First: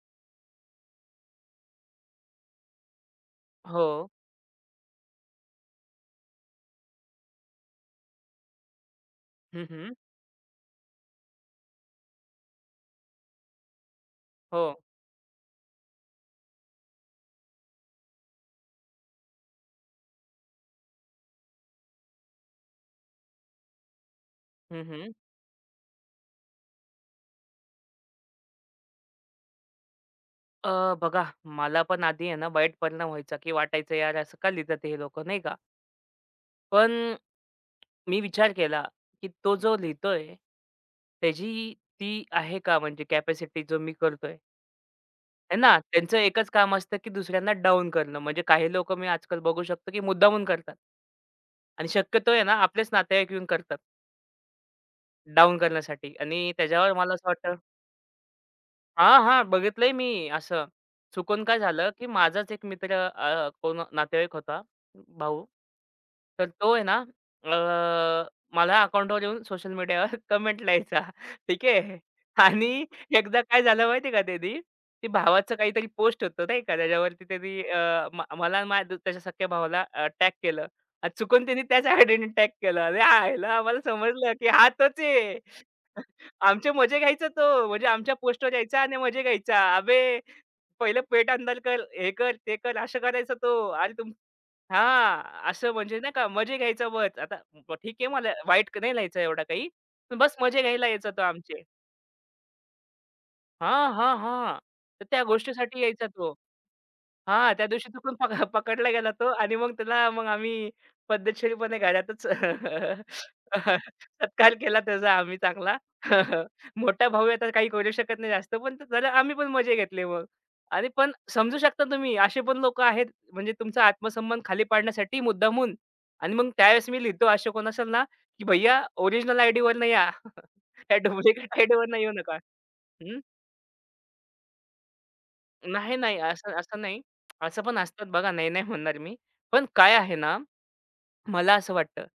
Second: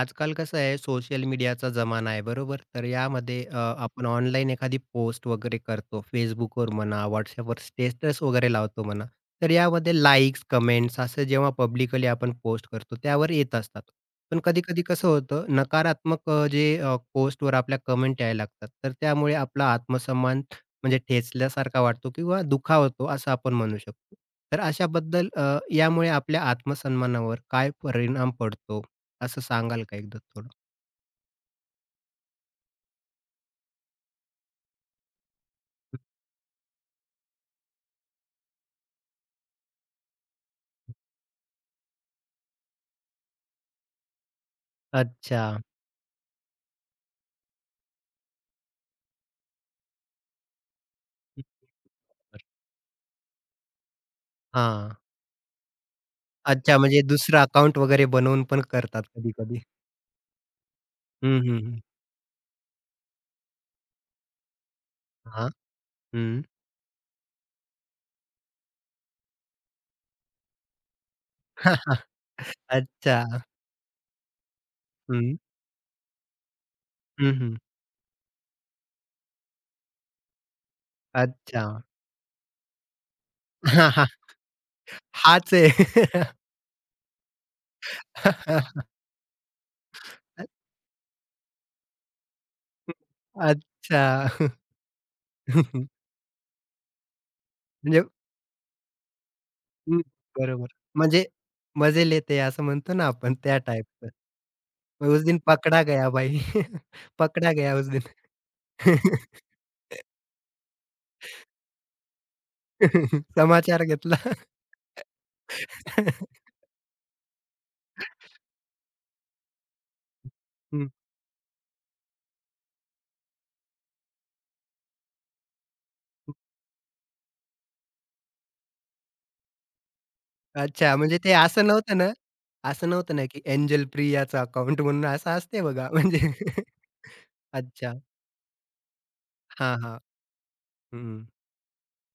आजकाल कसं आहे सोशल मीडियाचा जमाना आहे बरोबर. तर यामध्ये हो. आपण ऑनलाईन एखादी पोस्ट वगैरे करतो. Facebookवर म्हणा, WhatsAppवर स्टेटस वगैरे लावतो म्हणा. तर हं, यामध्ये हं. लाइक्स, कमेंट्स असं जेव्हा पब्लिकली आपण पोस्ट करतो त्यावर येत असतात. पण हो. कधी-कधी कसं होतं नकारात्मक जे पोस्टवर आपल्या कमेंट यायला लागतात. तर त्यामुळे आपला आत्मसन्मान म्हणजे ठेचल्यासारखा वाटतो किंवा दुखावतो असं आपण म्हणू शकतो. तर हं, हं. अशाबद्दल यामुळे आपल्या आत्मसन्मानावर काय परिणाम पडतो? असं सांगाल का एकदा थोडं? बघा मला पण आधी आहे ना वाईट परिणाम व्हायचा, की वाटायचं यार असं का लिहितात हे लोकं नाही का? पण मी विचार केला, की तो जो लिहितोय त्याची ती आहे का म्हणजे कॅपॅसिटी जो मी करतोय. अच्छा. आहे ना? त्यांचं एकच काम असतं, की दुसऱ्यांना डाउन करणं. म्हणजे काही लोक मी आजकाल बघू शकतो, की मुद्दामून करतात. हं, आणि शक्यतो आहे बरं. ना आपलेच नातेवाईक येऊन करतात हां. डाउन करण्यासाठी आणि अच्छा त्याच्यावर म्हणजे मला असं दुसरं वाटतं. अकाउंट वगैरे बनवून पण करतात हां, हां. कधी-कधी. बघितलंय मी असं. हं, चुकून काय हं, हं. झालं, की माझाच एक मित्र कोण नातेवाईक होता, भाऊ. हां. हं. तर तो आहे ना, अ, मला अकाउंटवर येऊन सोशल मीडियावर कमेंट लिहायचा. ठीक आहे. आणि अच्छा. एकदा काय झालं माहिती आहे का त्यानी, ते हं. भावाचं काहीतरी पोस्ट होतं नाही का, त्याच्यावरती हं, हं. त्यांनी अ, म मला आणि माझ्या त्याच्या सख्ख्या भावाला टॅग केलं आणि चुकून त्यांनी अच्छा. त्याच आयडीने टॅग केलं. अरे, आयला आम्हाला समजलं, की हा तोच आहे. हाच आहे. आमचे मजे घ्यायचा तो. म्हणजे आमच्या पोस्टवर यायचा आणि मजे घ्यायचा. "अबे, पहिलं पेट अंदर कर, हे कर, ते कर." असं करायचा तो. "अरे तुम." अच्छा. हां, असं म्हणजे नाही का मजे घ्यायचा बस. आता ठीक म्हणजे आहे मला वाईट नाही लिहायचं एवढा काही. हं, पण बस मजे बरोबर. घ्यायला यायचा तो म्हणजे आमचे. मजे लेते है असं म्हणतो ना आपण त्या हां, टाइपचं. हां, हां. तर त्या उस दिन गोष्टीसाठी पकडा यायचा गया तो. भाई. हां, पकडा त्या गया उस दिवशी दिन. चुकून पक पकडला गेला तो आणि मग त्याला मग आम्ही पद्धतशीरपणे घरातच समाचार घेतला. सत्कार केला त्याचा आम्ही चांगला. मोठा भाऊ आहे आता काही करू शकत नाही जास्त, पण त्याला आम्ही पण मजे घेतले मग. हं, आणि पण समजू शकता तुम्ही असे पण लोकं आहेत म्हणजे तुमचा आत्मसन्मान खाली पाडण्यासाठी मुद्दामून. हं. आणि मग त्यावेळेस मी लिहितो असे कोण असेल ना, की "भैय्या ओरिजिनल आयडीवर नाही या. अच्छा, या म्हणजे ते डुप्लिकेट असं आयडीवर नव्हतं ना, येऊ नका." असं नव्हतं ना, की एंजल प्रियाचं अकाउंट म्हणून असं असते बघा नाही, नाही. म्हणजे असं असं नाही. असं पण अच्छा. असतात बघा, नाही, नाही म्हणणार मी. पण हां, हां. काय आहे ना, हं, मला असं वाटतं,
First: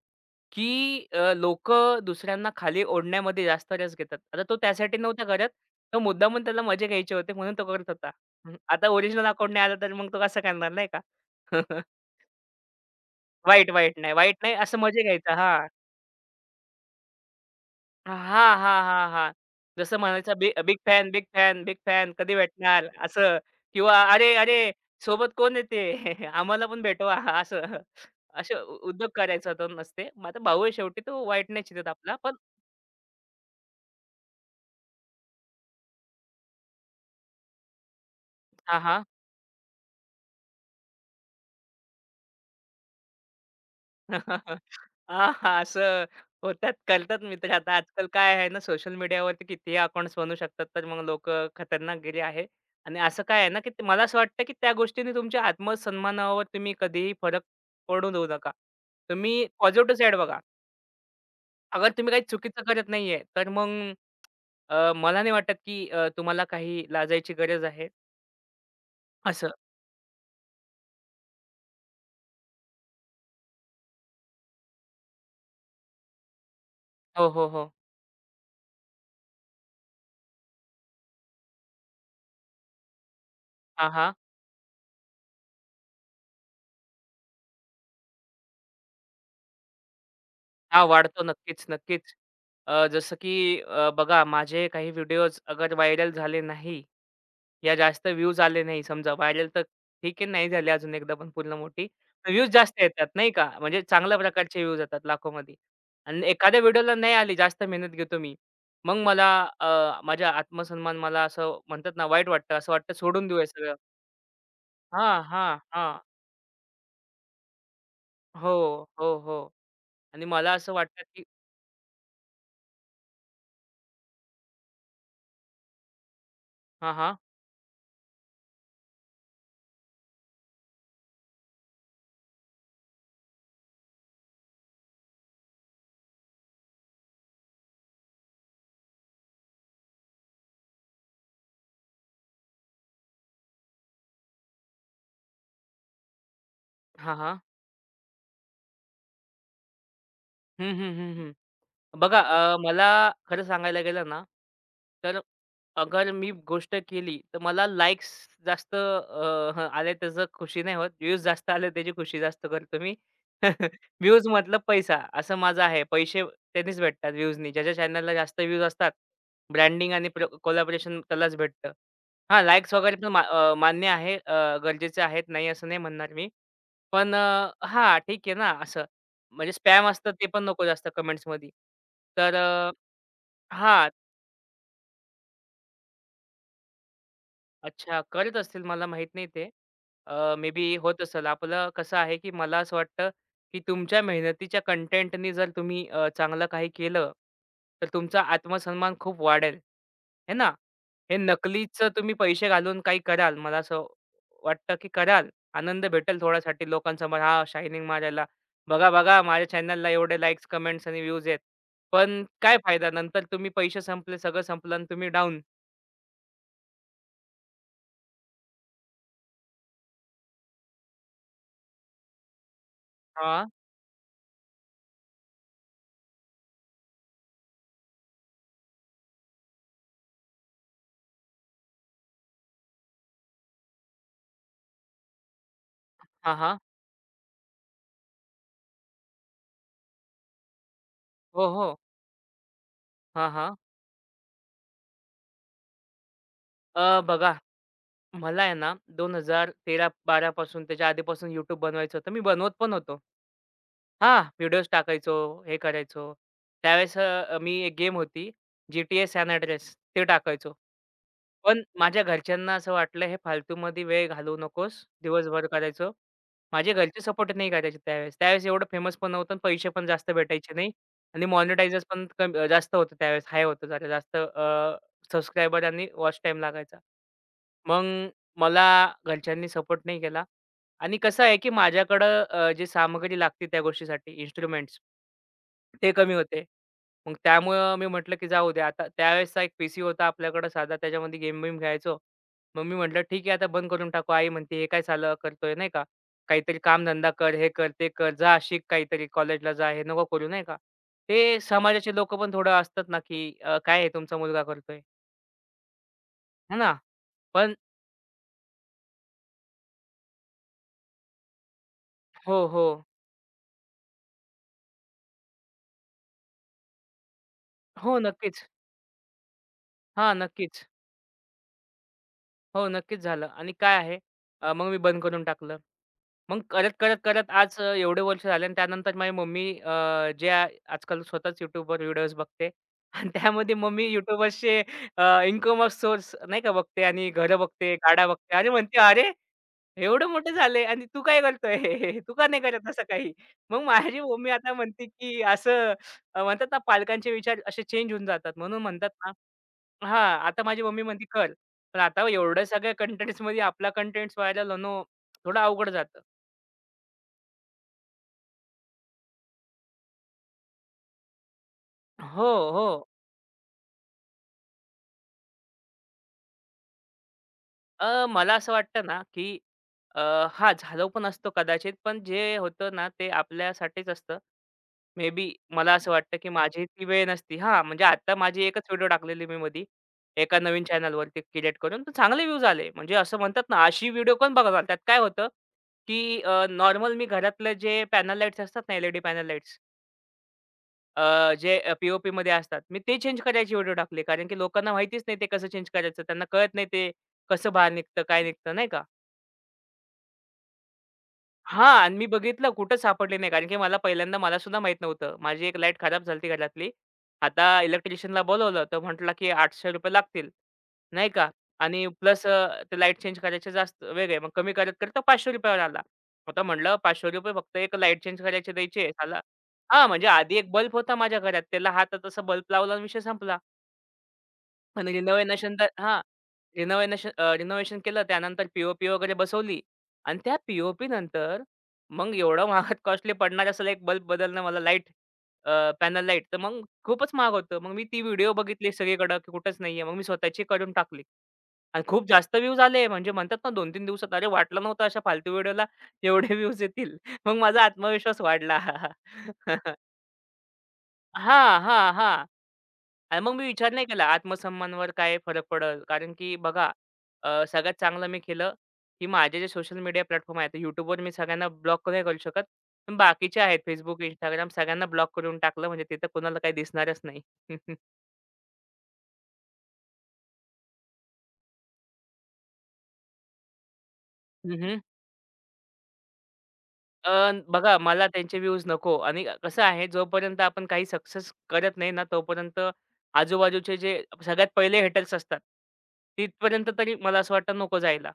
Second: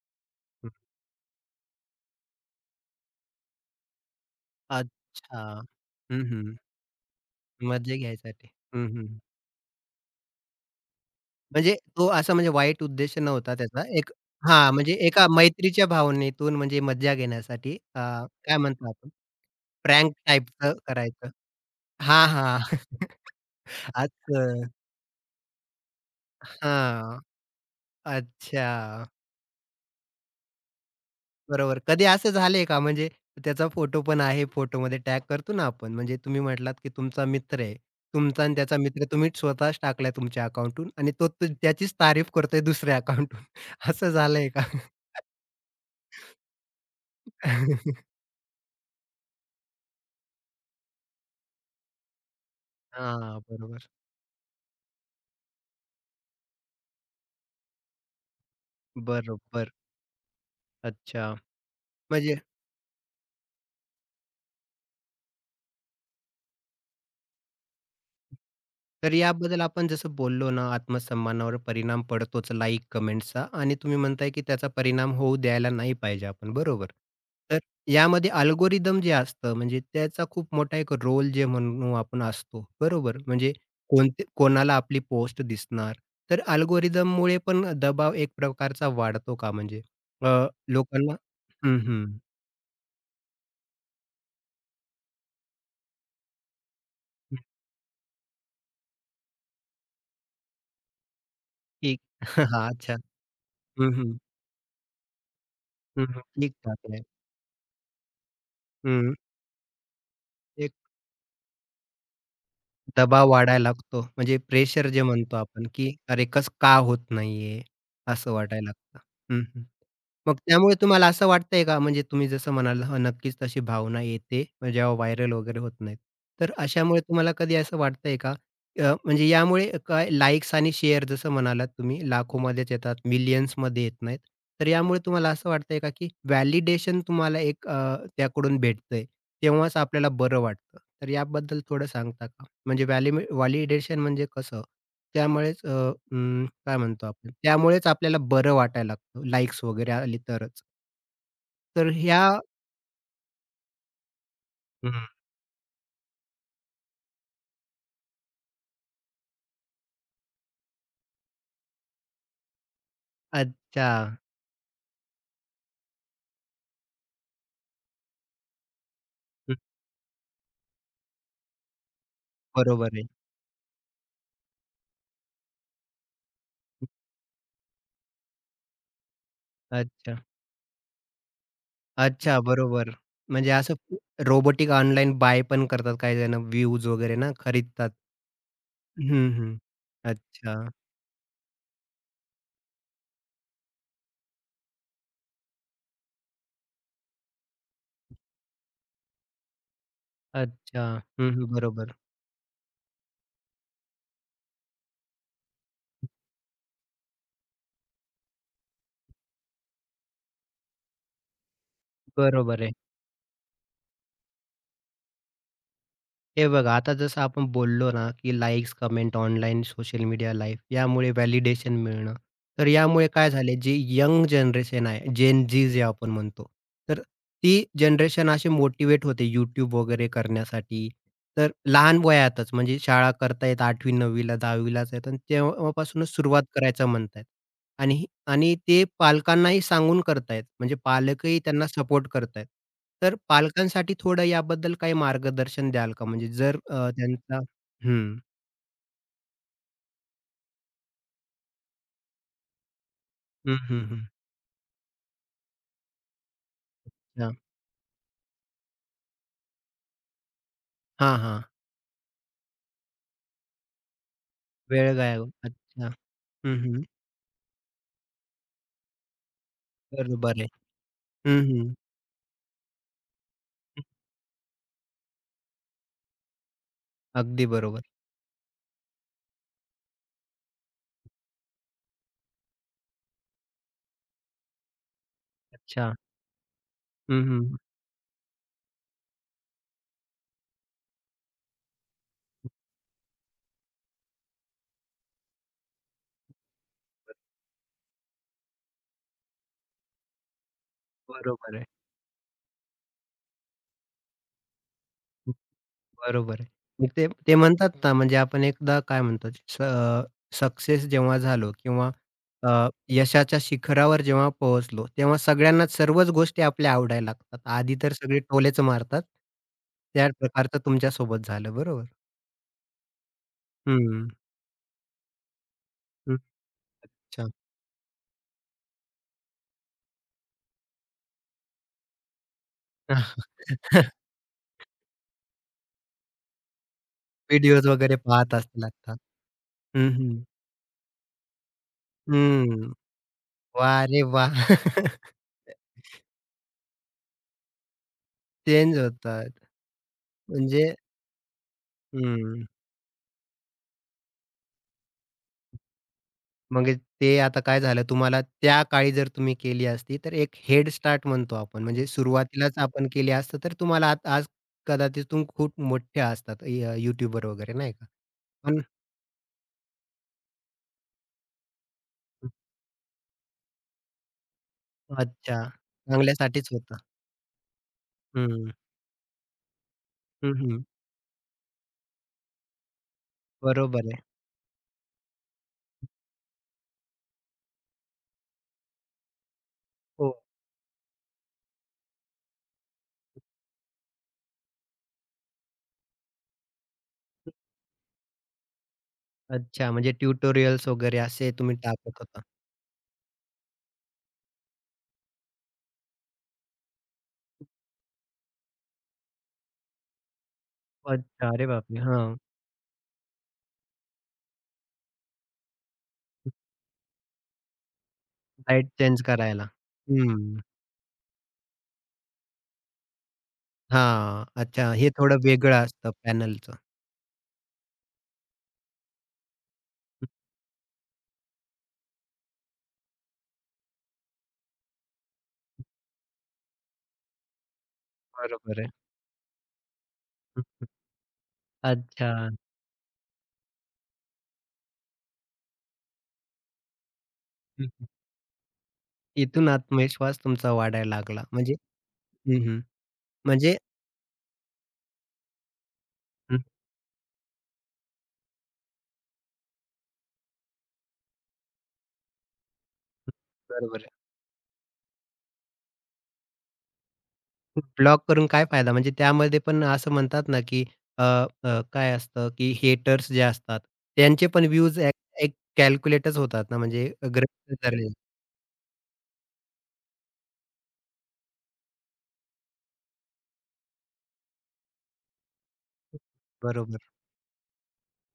हं. की दुसऱ्यांना खाली ओढण्यामध्ये जास्त रस घेतात. आता तो त्यासाठी नव्हता अच्छा. करत. तो हं, मुद्दामून हं. त्याला मजे घ्यायचे होते म्हणून तो करत मजे होता. घ्यायसाठी. हं. हं, आता हं. ओरिजिनल अकाउंट नाही आलं तर मग तो कसं करणार नाही का? म्हणजे तो असा म्हणजे वाईट उद्देश नव्हता वाईट, त्याचा. वाईट एक नाही, वाईट नाही. हां, असं म्हणजे मजे एका घ्यायचा. हां. मैत्रीच्या भावनेतून म्हणजे मज्जा घेण्यासाठी हां, काय हां, म्हणतो हां, आपण हां. जसं प्रँक म्हणायचं, टाइपचं बिग फॅन, बिग करायचं. फॅन, बिग फॅन हां, कधी हां. भेटणार असं, किंवा "अरे, अरे असं. सोबत कोण आहे ते? आम्हाला पण भेटवा." हां. असं. असे अच्छा. उद्योग करायचा तो नसते. माझा भाऊ आहे शेवटी, तो वाईट नाही बरोबर. चिंतत कधी आपला. असं पण झालंय का म्हणजे त्याचा फोटो पण आहे, फोटोमध्ये टॅग करतो ना आपण. म्हणजे तुम्ही म्हटलात, की तुमचा मित्र आहे. तुमचा आणि त्याचा हां, मित्र हां. तुम्ही स्वतःच टाकलाय तुमच्या अकाउंटहून आणि तो त्याचीच तारीफ करतोय दुसऱ्या अकाउंटहून. असं झालंय का? हां, असं होतात, करतात मित्र. आता आजकाल काय आहे ना, सोशल मीडियावरती कितीही अकाउंट्स बनू शकतात, तर मग लोकं खतरनाक गेले आहे. आणि असं काय हां, आहे ना, की बरोबर. मला असं वाटतं, की त्या गोष्टीने तुमच्या आत्मसन्मानावर तुम्ही कधीही फरक पडू देऊ नका. तुम्ही बरोबर. पॉझिटिव्ह साइड बघा. अच्छा. अगर तुम्ही काही म्हणजे चुकीचं करत नाहीये, तर मग मला नाही वाटत, की तुम्हाला काही लाजायची गरज आहे तर असं. याबद्दल आपण जसं बोललो ना, आत्मसन्मानावर परिणाम पडतोच लाइक, कमेंट्सचा आणि तुम्ही म्हणताय की त्याचा परिणाम होऊ द्यायला नाही पाहिजे आपण, बरोबर. हो, हो, तर हो. यामध्ये अल्गोरिदम जे असतं म्हणजे त्याचा खूप मोठा एक रोल जे म्हणू आपण असतो, बरोबर. म्हणजे हां, हां. कोणते कोणाला आपली पोस्ट दिसणार. तर अल्गोरिदममुळे पण दबाव एक प्रकारचा वाढतो का म्हणजे? अ, हां, लोकांना वाढतो नक्कीच, हं, नक्कीच. हं. जसं की बघा माझे काही व्हिडिओज अगर व्हायरल झाले नाही, या जास्त व्ह्यूज आले नाही समजा, व्हायरल तर ठीक आहे नाही झाले अजून एकदा, पण पूर्ण मोठी. ठीक. व्ह्यूज जास्त अच्छा. येतात नाही का? म्हणजे हं, चांगल्या हं. प्रकारचे व्ह्यूज येतात लाखोमध्ये, हं, आणि ठीक एखाद्या ठाक व्हिडिओला आहे. नाही आली जास्त मेहनत घेतो मी. मग हं. मला माझा आत्मसन्मान मला असं म्हणतात ना वाईट वाटतं. असं वाटतं सोडून दबाव देऊ हे वाढायला सगळं. लागतो. म्हणजे प्रेशर जे हां, म्हणतो हां, आपण, हां. की "अरे, कसं का होत नाहीये?" असं हो, वाटायला लागतं. हो, हं, हो. हं. आणि मग मला असं त्यामुळे वाटतं तुम्हाला की असं वाटतंय का? म्हणजे तुम्ही जसं म्हणाल, हं, नक्कीच तशी भावना येते जेव्हा व्हायरल वगैरे होत नाहीत. तर हां, अशामुळे हां. तुम्हाला कधी असं वाटतंय का? म्हणजे यामुळे काय लाइक्स आणि शेअर जसं म्हणालात तुम्ही लाखोमध्येच येतात, मिलियन्समध्ये येत नाहीत. तर यामुळे तुम्हाला असं वाटतंय का, की व्हॅलिडेशन तुम्हाला एक त्याकडून भेटतंय, तेव्हाच आपल्याला बरं वाटतं. तर याबद्दल थोडं सांगता का? म्हणजे व्हॅलिडेशन म्हणजे कसं? त्यामुळेच अं, काय म्हणतो हां, आपण? हां. त्यामुळेच आपल्याला बरं वाटायला लागतं, लाइक्स वगैरे आली तरच. हं, हं, हं, हं. तर बघा ह्या मला खरं सांगायला गेलं ना, हं. तर अगर मी गोष्ट केली, तर मला लाइक्स जास्त आले त्याचं खुशी नाही होत. व्ह्यूज जास्त आले त्याची खुशी जास्त करतो मी. अच्छा. व्ह्यूज मतलब पैसा असं माझं आहे. पैसे त्यांनीच भेटतात व्ह्यूजनी. ज्याच्या चॅनलला जास्त व्ह्यूज असतात, हं. ब्रँडिंग आणि कोलॅबोरेशन त्यालाच भेटतं. हां, लाइक्स बरोबर वगैरे आहे. पण मान्य आहे. गरजेचे आहेत. नाही असं नाही म्हणणार मी. पण हां, ठीक आहे ना असं. म्हणजे स्पॅम असतं अच्छा. ते पण नको जास्त कमेंट्समध्ये. तर अच्छा, बरोबर. म्हणजे असं हां, रोबोटिक ऑनलाईन बाय पण करतात काही जण व्ह्यूज वगैरे ना खरीदतात. अच्छा, करत असतील मला माहीत नाही हं, ते. हं. मे अच्छा. बी होत असेल. आपलं कसं आहे, की मला असं वाटतं, की तुमच्या मेहनतीच्या कंटेंटनी जर तुम्ही चांगलं काही केलं, तर तुमचा आत्मसन्मान खूप वाढेल. हे ना? अच्छा. हे हं, हं. नकलीचं बरोबर. तुम्ही पैसे घालून काही कराल, मला असं वाटतं, की कराल. आनंद भेटेल थोड्यासाठी लोकांसमोर, "हां, शायनिंग मारायला. बघा, बघा, माझ्या चॅनलला एवढे लाईक्स, कमेंट्स आणि व्ह्यूज आहेत." पण काय बरोबर आहे. फायदा? नंतर तुम्ही पैसे संपले, सगळं संपलं आणि तुम्ही डाऊन. हे बघा, आता जसं आपण बोललो ना, की likes, comment, online social media life यामुळे व्हॅलिडेशन मिळणं. तर यामुळे काय हां. झाले, जी यंग जनरेशन आहे, जेन झी जे आपण म्हणतो, तर ती जनरेशन अशी मोटिवेट होते YouTube वगैरे करण्यासाठी. तर लहान वयातच म्हणजे शाळा करतायत 8वी 9वी ला आहेत आणि तेव्हापासूनच हां, सुरुवात हां. करायचं म्हणतायत. आणि आणि ते पालकांनाही सांगून करतायत. म्हणजे पालकही हो, त्यांना हो. सपोर्ट करतायत. तर हां, हां. पालकांसाठी थोडं याबद्दल काही मार्गदर्शन द्याल का? म्हणजे जर बघा त्यांचा हं. मला आहे ना 2013-12 पासून, त्याच्या आधीपासून YouTube बनवायचं होतं. मी बनवत पण होतो. हं, हं, हं. हां, व्हिडिओज टाकायचो, हे करायचो. त्यावेळेस अच्छा. मी एक गेम होती, GTA San Andreas, ते टाकायचो. हां, हां. पण माझ्या घरच्यांना असं वाटलं हे फालतूमध्ये वेळ घालवू नकोस, वेळ गायब दिवसभर अच्छा. करायचो. हं, माझे हं. घरचे सपोर्ट नाही करायचे त्यावेळेस. त्यावेळेस एवढं फेमस पण नव्हतं आणि पैसे पण जास्त बरोबर आहे. भेटायचे नाही आणि हं, हं. मोनेटायझर पण जास्त होतं त्यावेळेस. हाय होतं जरा जास्त सबस्क्रायबर आणि वॉच टाईम लागायचा. अगदी बरोबर. मग मला घरच्यांनी सपोर्ट नाही केला. आणि कसं आहे, की माझ्याकडं जे सामग्री लागते त्या गोष्टीसाठी इन्स्ट्रुमेंट्स, ते अच्छा. कमी होते. मग हं, हं. त्यामुळं मी म्हटलं, की जाऊ दे आता. त्यावेळेसचा एक पीसी होता आपल्याकडं साधा, त्याच्यामध्ये गेम-बिम खेळायचो. मग मी म्हटलं, "ठीक आहे, आता बंद करून टाकू." आई म्हणते, "हे काय सालं करतोय?" नाही का. "काहीतरी कामधंदा कर, हे कर, ते कर. जा शिक काहीतरी, कॉलेजला जा. हे नको करू." नाही का. ते बरोबर आहे. समाजाचे लोकं पण थोडं असतात ना, की "काय हे तुमचा मुलगा करतोय?" बरोबर आहे. है ना. मग ते ते पण म्हणतात ना, म्हणजे आपण एकदा काय म्हणतात सक्सेस जेव्हा झालो किंवा हो, अ, हो. यशाच्या शिखरावर जेव्हा पोहोचलो, तेव्हा सगळ्यांनाच सर्वच गोष्टी आपल्या आवडायला लागतात. आधी तर हो, सगळे नक्कीच. टोलेच मारतात. त्या हां, प्रकारचं नक्कीच. तुमच्या सोबत झालं बरोबर. हो, नक्कीच झालं आणि काय आहे, हं, मग मी बंद करून टाकलं. हं. मग करत अच्छा. करत आज एवढे वर्ष झाले आणि त्यानंतर माझी मम्मी आजकाल स्वतःच YouTubeवर व्हिडिओज बघते आणि त्यामध्ये मम्मी YouTubeर्सचे अ, इन्कम ऑफ सोर्स नाही का बघते आणि घरं व्हिडिओज बघते, वगैरे गाड्या पाहत बघते आणि असतील म्हणते, आता. "अरे, हं, एवढे हं. मोठे झाले आणि तू काय करतोय? तू का नाही करत हं. असं काही?" मग वाह माझी रे मम्मी वाह! आता म्हणते, की असं म्हणतात ना पालकांचे विचार असे चेंज होऊन जातात. म्हणून चेंज म्हणतात ना. होतात. हां, आता माझी म्हणजे मम्मी म्हणते, "कर." पण आता एवढ्या हं. सगळ्या कंटेंट्समध्ये आपला कंटेंट्स व्हायरल होणं थोडं अवघड जातं. मग ते आता काय झालं तुम्हाला त्या काळी जर तुम्ही केली असती, तर एक हेड स्टार्ट म्हणतो आपण. म्हणजे हो, सुरुवातीलाच हो. आपण केली असतं, तर तुम्हाला आज आज कदाचित तुम्ही खूप मोठ्या असतात यूट्यूबर वगैरे नाही का? मला असं पण वाटतं ना, की अ, हां, झालो पण असतो कदाचित. पण जे होतं ना, ते आपल्यासाठीच असतं. मे बी अच्छा. मला असं वाटतं, की चांगल्यासाठीच माझी होतं. ती वेळ नसती. हां, म्हणजे आता माझी हं. एकच व्हिडिओ टाकलेली मी मधी हं, एका हं. नवीन चॅनलवरती क्रिएट करून. तर चांगले व्ह्यूज आले. म्हणजे असं म्हणतात ना, बरोबर अशी आहे. व्हिडिओ कोण बघणार? त्यात काय होतं, की नॉर्मल मी घरातलं जे पॅनल लाईट्स असतात ना, एल पॅनल हो. अ, जे अ, पी असतात. मी ते चेंज करायचे व्हिडिओ टाकले. कारण की लोकांना माहितीच नाही ते कसं चेंज करायचं. त्यांना कळत नाही ते कसं बाहेर निघतं, काय निघतं नाही का? अच्छा. म्हणजे ट्युटोरियल्स वगैरे असे तुम्ही हां. आणि टाकत मी होता. बघितलं कुठं सापडली नाही. कारण की मला सुद्धा माहीत नव्हतं. माझी एक लाईट खराब झाली होती घरातली. आता इलेक्ट्रिशियनला बोलावलं तर म्हटला, की ₹800 लागतील, नाही का. अच्छा. अरे बापरे! आणि हां. प्लस ते लाईट चेंज करायचे जास्त वेगळे. मग कमी करत करत ₹500 वर आला. आता म्हटलं ₹500 फक्त एक लाईट चेंज करायचे लाईट द्यायचे. चेंज साला करायला. हां, म्हणजे आधी हं. एक बल्ब होता माझ्या घरात. त्याला हातात असा बल्ब लावला आणि विषय संपला. हां. अच्छा. हे आणि थोडं रिनोव्हेशन वेगळं तर असतं हां. पॅनलचं. रिनोव्हेशन केलं त्यानंतर पी-ओ-पी वगैरे बसवली आणि त्या पी नंतर मग एवढं महागात कॉस्टली पडणार असेल एक बल्ब बदलणं मला अ, पॅनल लाईट तर मग खूपच महाग होतं. मग मी ती व्हिडिओ बरोबर आहे. बघितली सगळीकडं की कुठेच नाहीये. मग मी स्वतःची करून टाकली आणि खूप अच्छा. जास्त व्ह्यूज आले. म्हणजे म्हणतात ना 2-3 दिवसात, अरे वाटलं नव्हतं अशा फालतू व्हिडिओला एवढे व्ह्यूज येतील. मग माझा हं. आत्मविश्वास वाढला. इथून आत्मविश्वास तुमचा वाढायला लागला. म्हणजे हां, हां, हां. हं, हं. आणि मग मी म्हणजे विचार नाही केला आत्मसन्मानावर काय फरक पडेल. कारण की हं, बघा सगळ्यात चांगलं मी केलं, की माझे जे सोशल मीडिया प्लॅटफॉर्म आहेत, YouTubeवर मी सगळ्यांना ब्लॉक नाही करू शकत. पण बाकीचे आहेत बरोबर Facebook, आहे. Instagram सगळ्यांना ब्लॉक करून टाकलं म्हणजे तिथं कोणाला काही दिसणारच नाही. ब्लॉक करून काय फायदा? म्हणजे त्यामध्ये पण असं म्हणतात ना, की अ, अ, काय असतं, की हेटर्स जे असतात, त्यांचे पण हं, व्ह्यूज एक एक कॅल्क्युलेटच होतात ना, म्हणजे गृहीत बघा धरले. मला त्यांचे व्ह्यूज नको आणि कसं आहे, जोपर्यंत आपण काही सक्सेस करत नाही ना, तोपर्यंत आजूबाजूचे जे सगळ्यात पहिले हेटर्स असतात, तिथपर्यंत बरोबर. तरी मला असं वाटतं नको जायला.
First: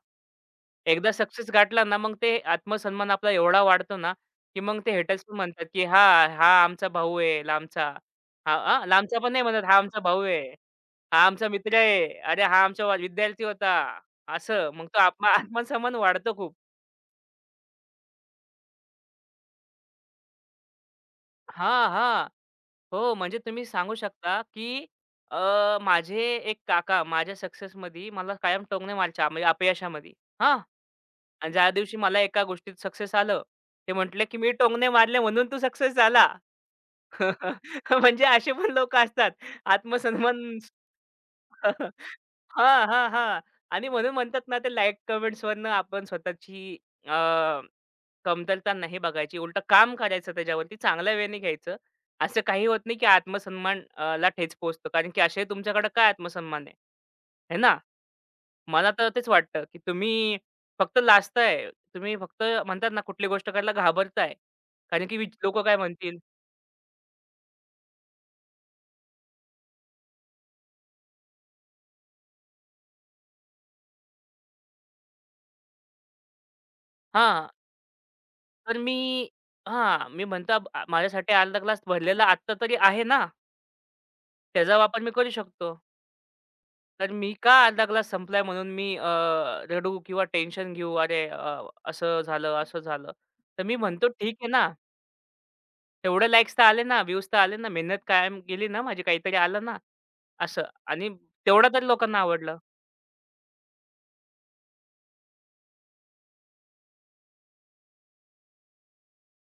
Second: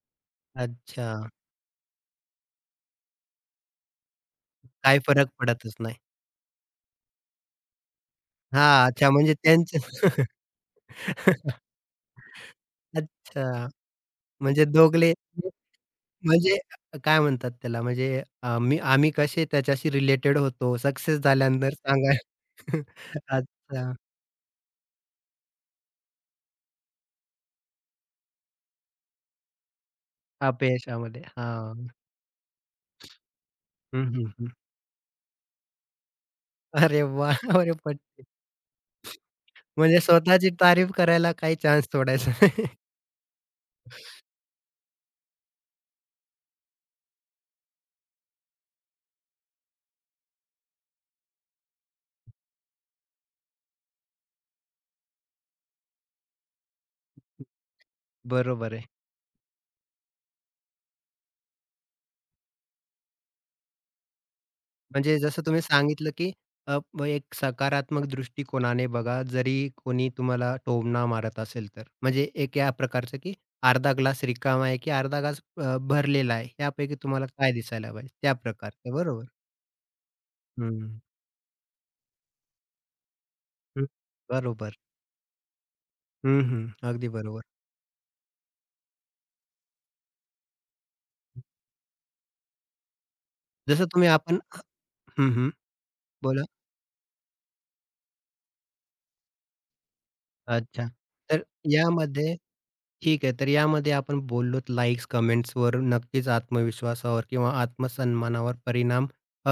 अच्छा. एकदा सक्सेस गाठला ना, मग ते आत्मसन्मान आपला एवढा वाढतो ना, की मग ते काही हेटर्स फरक पण म्हणतात, पडतच की नाही. "हां, हा आमचा भाऊ आहे लांबचा." हां, हां, हां, अच्छा लांबचा पण म्हणजे नाही म्हणत, "हा त्यांचं आमचा भाऊ आहे. हा आमचा मित्र आहे. अरे हा आमचा विद्यार्थी अच्छा. होता." म्हणजे असं मग तो दोघले आत्मसन्मान वाढतो खूप. म्हणजे काय म्हणतात त्याला म्हणजे आम्ही आम्ही कसे त्याच्याशी रिलेटेड होतो, सक्सेस झाल्यानंतर हां, सांगा. हां. हो, म्हणजे तुम्ही अच्छा, सांगू शकता, की माझे एक काका माझ्या सक्सेसमध्ये मला कायम टोमणे मारायच्या, म्हणजे अपयशामध्ये. हां. अपयशामध्ये. आणि ज्या हां. दिवशी मला एका गोष्टीत सक्सेस आलं, ते हं, म्हटले, हं, की "मी हं. टोमणे मारले म्हणून तू सक्सेस झाला." अरे वाह! अरे पटते. म्हणजे असे पण लोकं असतात. म्हणजे आत्मसन्मान. स्वतःची तारीफ करायला काही चान्स सोडायचा नाही. हां, हां, हां. आणि म्हणून म्हणतात ना, ते लाईक कमेंट्सवरनं आपण स्वतःची अ, कमतरता नाही बघायची. उलटं काम करायचं त्याच्यावरती, चांगल्या वेळेने घ्यायचं. असं काही होत नाही, की आत्मसन्मान ला ठेच पोहोचतो. कारण की असे तुमच्याकडे काय आत्मसन्मान आहे? है ना? बरोबर आहे. मला तर तेच वाटतं, की तुम्ही फक्त लाजताय. तुम्ही फक्त म्हणतात ना, कुठली गोष्ट करायला घाबरताय. कारण म्हणजे की जसं तुम्ही लोकं काय सांगितलं, म्हणतील? की अ, ब एक सकारात्मक दृष्टिकोनाने बघा, जरी कोणी तुम्हाला टोमणा मारत असेल तर. म्हणजे एक या प्रकारचं, की अर्धा ग्लास रिकामा आहे, की अर्धा ग्लास भरलेला आहे, यापैकी तुम्हाला हां, काय दिसायला पाहिजे, त्या तर मी प्रकारचं बरोबर. हां, मी म्हणतो, हं, माझ्यासाठी अर्धा ग्लास भरलेला आत्ता तरी आहे ना? हं. बरोबर. त्याचा वापर मी करू शकतो. हं, हं. अगदी तर मी बरोबर. का अर्धा ग्लास संपलाय म्हणून मी रडू किंवा टेन्शन घेऊ, 'अरे असं झालं, असं झालं.' तर मी जसं म्हणतो, तुम्ही 'ठीक आपण आहे ना, हं, हं. तेवढे बोला. लाइक्स तर आले ना, व्ह्यूज तर आले ना, मेहनत कायम गेली ना माझी, काहीतरी आलं ना.'" असं. अच्छा. आणि तर तेवढं तरी लोकांना यामध्ये आवडलं. ठीक आहे. तर यामध्ये आपण बोललोत लाइक्स, कमेंट्सवर नक्कीच आत्मविश्वासावर किंवा आत्मसन्मानावर परिणाम अ,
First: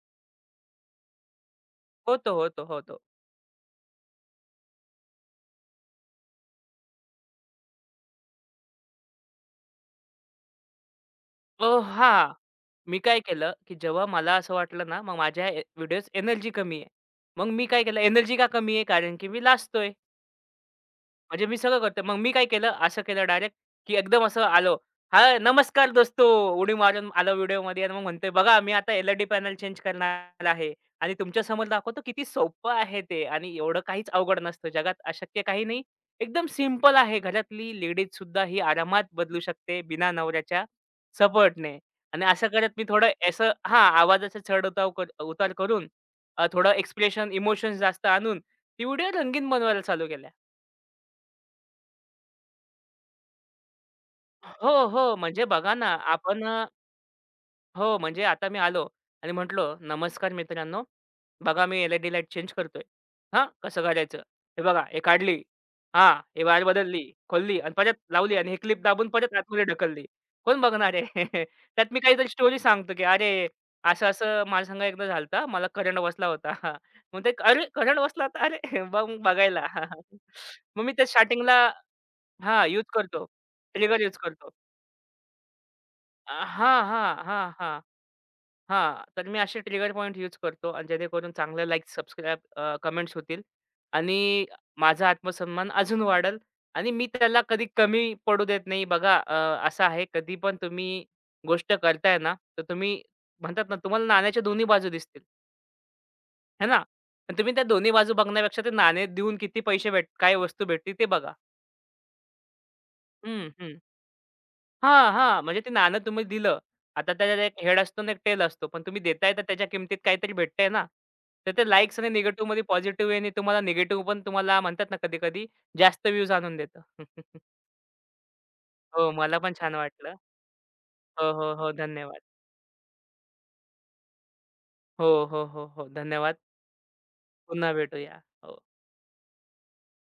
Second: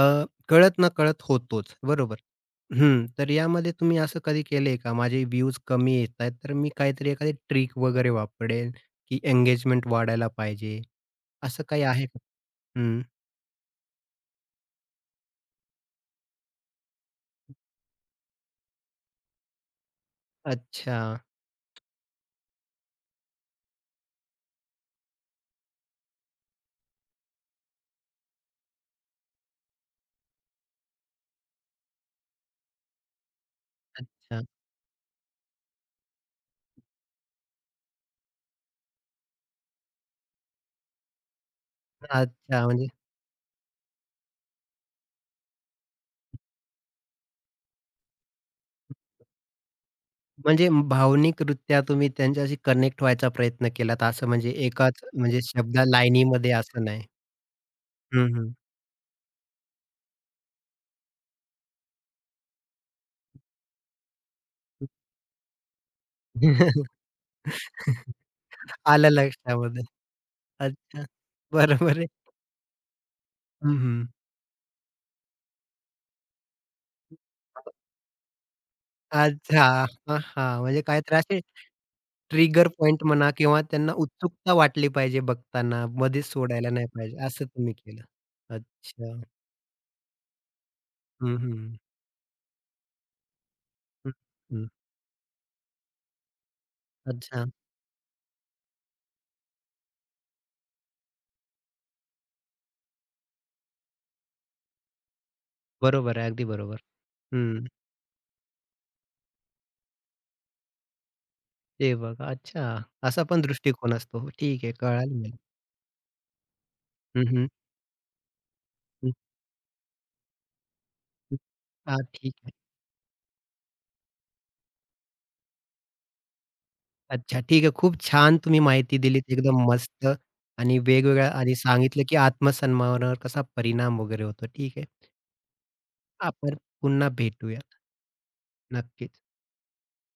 कळत-नकळत होतोच, बरोबर? होतं, होतं, होतं. हं. तर यामध्ये तुम्ही असं कधी केलंय का? माझे व्ह्यूज कमी येत आहेत, तर मी काहीतरी एखादी ट्रिक वगैरे वापरेल, की एंगेजमेंट वाढायला पाहिजे, असं अ, काही आहे का? हां, मी हं. काय केलं, की जेव्हा मला असं वाटलं ना, मग माझ्या ए व्हिडिओज एनर्जी कमी आहे. मग मी काय केलं, एनर्जी का कमी आहे? कारण की मी लाजतोय. अच्छा, म्हणजे मी सगळं करतो. मग मी काय केलं, असं केलं डायरेक्ट, की एकदम असं आलो. "हां, नमस्कार दोस्तो." उडी मारून आलो व्हिडिओमध्ये आणि मग म्हणतोय, "बघा मी आता एल-ई-डी पॅनल चेंज करणार आहे आणि तुमच्यासमोर दाखवतो किती सोपं आहे ते आणि एवढं काहीच अवघड अच्छा, नसतं. जगात अशक्य काही नाही. एकदम सिंपल आहे. घरातली लेडीज सुद्धा ही आरामात बदलू शकते बिना नवऱ्याच्या सपोर्टने." आणि असं अच्छा. करत मी म्हणजे थोडं असं हां, आवाजाचा चढ-उताव कर उतार करून थोडं एक्सप्रेशन, इमोशन्स जास्त आणून ती व्हिडिओ रंगीन बनवायला चालू केल्या. म्हणजे भावनिकरित्या तुम्ही त्यांच्याशी कनेक्ट व्हायचा प्रयत्न केलात, असं म्हणजे हो, एकाच हो. म्हणजे म्हणजे बघा शब्दा ना, आपण लाईनीमध्ये अ, असं नाही. हो, म्हणजे हं, आता हं. मी आलो आणि म्हटलो, "नमस्कार मित्रांनो, बघा मी एल-ई-डी लाईट चेंज करतोय." "हां, कसं करायचं?" "हे बघा, हे काढली. हां, हे वायर बदलली, खोलली आणि परत लावली आणि हे क्लिप दाबून आलं परत आतमध्ये लक्षामध्ये. ढकलली." कोण बघणार अच्छा. आहे? त्यात बरोबर मी आहे. काहीतरी स्टोरी सांगतो, की "अरे, हं, हं. असं-असं माझ्या संग एकदा झालं, मला करंट बसला होता." मग ते, "अरे, करंट बसला होता? अरे, मग बघायला." अच्छा. हां, हां. म्हणजे मग मी ते काहीतरी असे स्टार्टिंगला हां, ट्रिगर यूज पॉइंट करतो. म्हणा किंवा त्यांना ट्रिगर यूज करतो. उत्सुकता वाटली पाहिजे बघताना. मध्येच सोडायला हां, नाही पाहिजे. हां, असं हां, तुम्ही हां. केलं. हां, अच्छा. तर मी असे ट्रिगर पॉइंट यूज करतो आणि जेणेकरून हं, हं. चांगल्या लाईक, सबस्क्राईब, कमेंट्स होतील हं, आणि हं. माझा आत्मसन्मान अजून वाढेल आणि मी त्याला अच्छा. कधी कमी पडू देत नाही. बघा असं आहे कधी पण तुम्ही गोष्ट करताय ना, तर तुम्ही म्हणतात ना, तुम्हाला नाण्याच्या दोन्ही बाजू दिसतील, बरोबर आहे. अगदी है बरोबर. ना? पण तुम्ही त्या हं. दोन्ही बाजू बघण्यापेक्षा ते नाणे देऊन किती पैसे भेट काय वस्तू भेटते ते बघा. ते बघा. अच्छा. असा पण हं, हं. दृष्टिकोन असतो. हो, ठीक आहे. हां, कळालं मला. हां. म्हणजे ते नाणं तुम्ही दिलं. आता हं, त्याच्यात हं. एक हेड असतो आणि एक टेल असतो. पण तुम्ही हं, देताय तर त्याच्या किमतीत काहीतरी भेटतंय ना. हं. तर ते लाइक्स हां, आणि ठीक आहे. निगेटिव्हमध्ये पॉझिटिव्ह वेने तुम्हाला निगेटिव्ह पण तुम्हाला म्हणतात ना कधी-कधी जास्त व्ह्यूज आणून देतं. अच्छा, ठीक आहे. खूप छान तुम्ही माहिती हो, दिलीत मला पण एकदम छान मस्त वाटलं. आणि हो, वेगवेगळ्या हो, आणि हो. सांगितलं, की धन्यवाद. आत्मसन्मानावर कसा परिणाम वगैरे होतो. ठीक आहे. हो, हो. धन्यवाद. आपण पुन्हा भेटूया. पुन्हा भेटूया. हो. नक्कीच.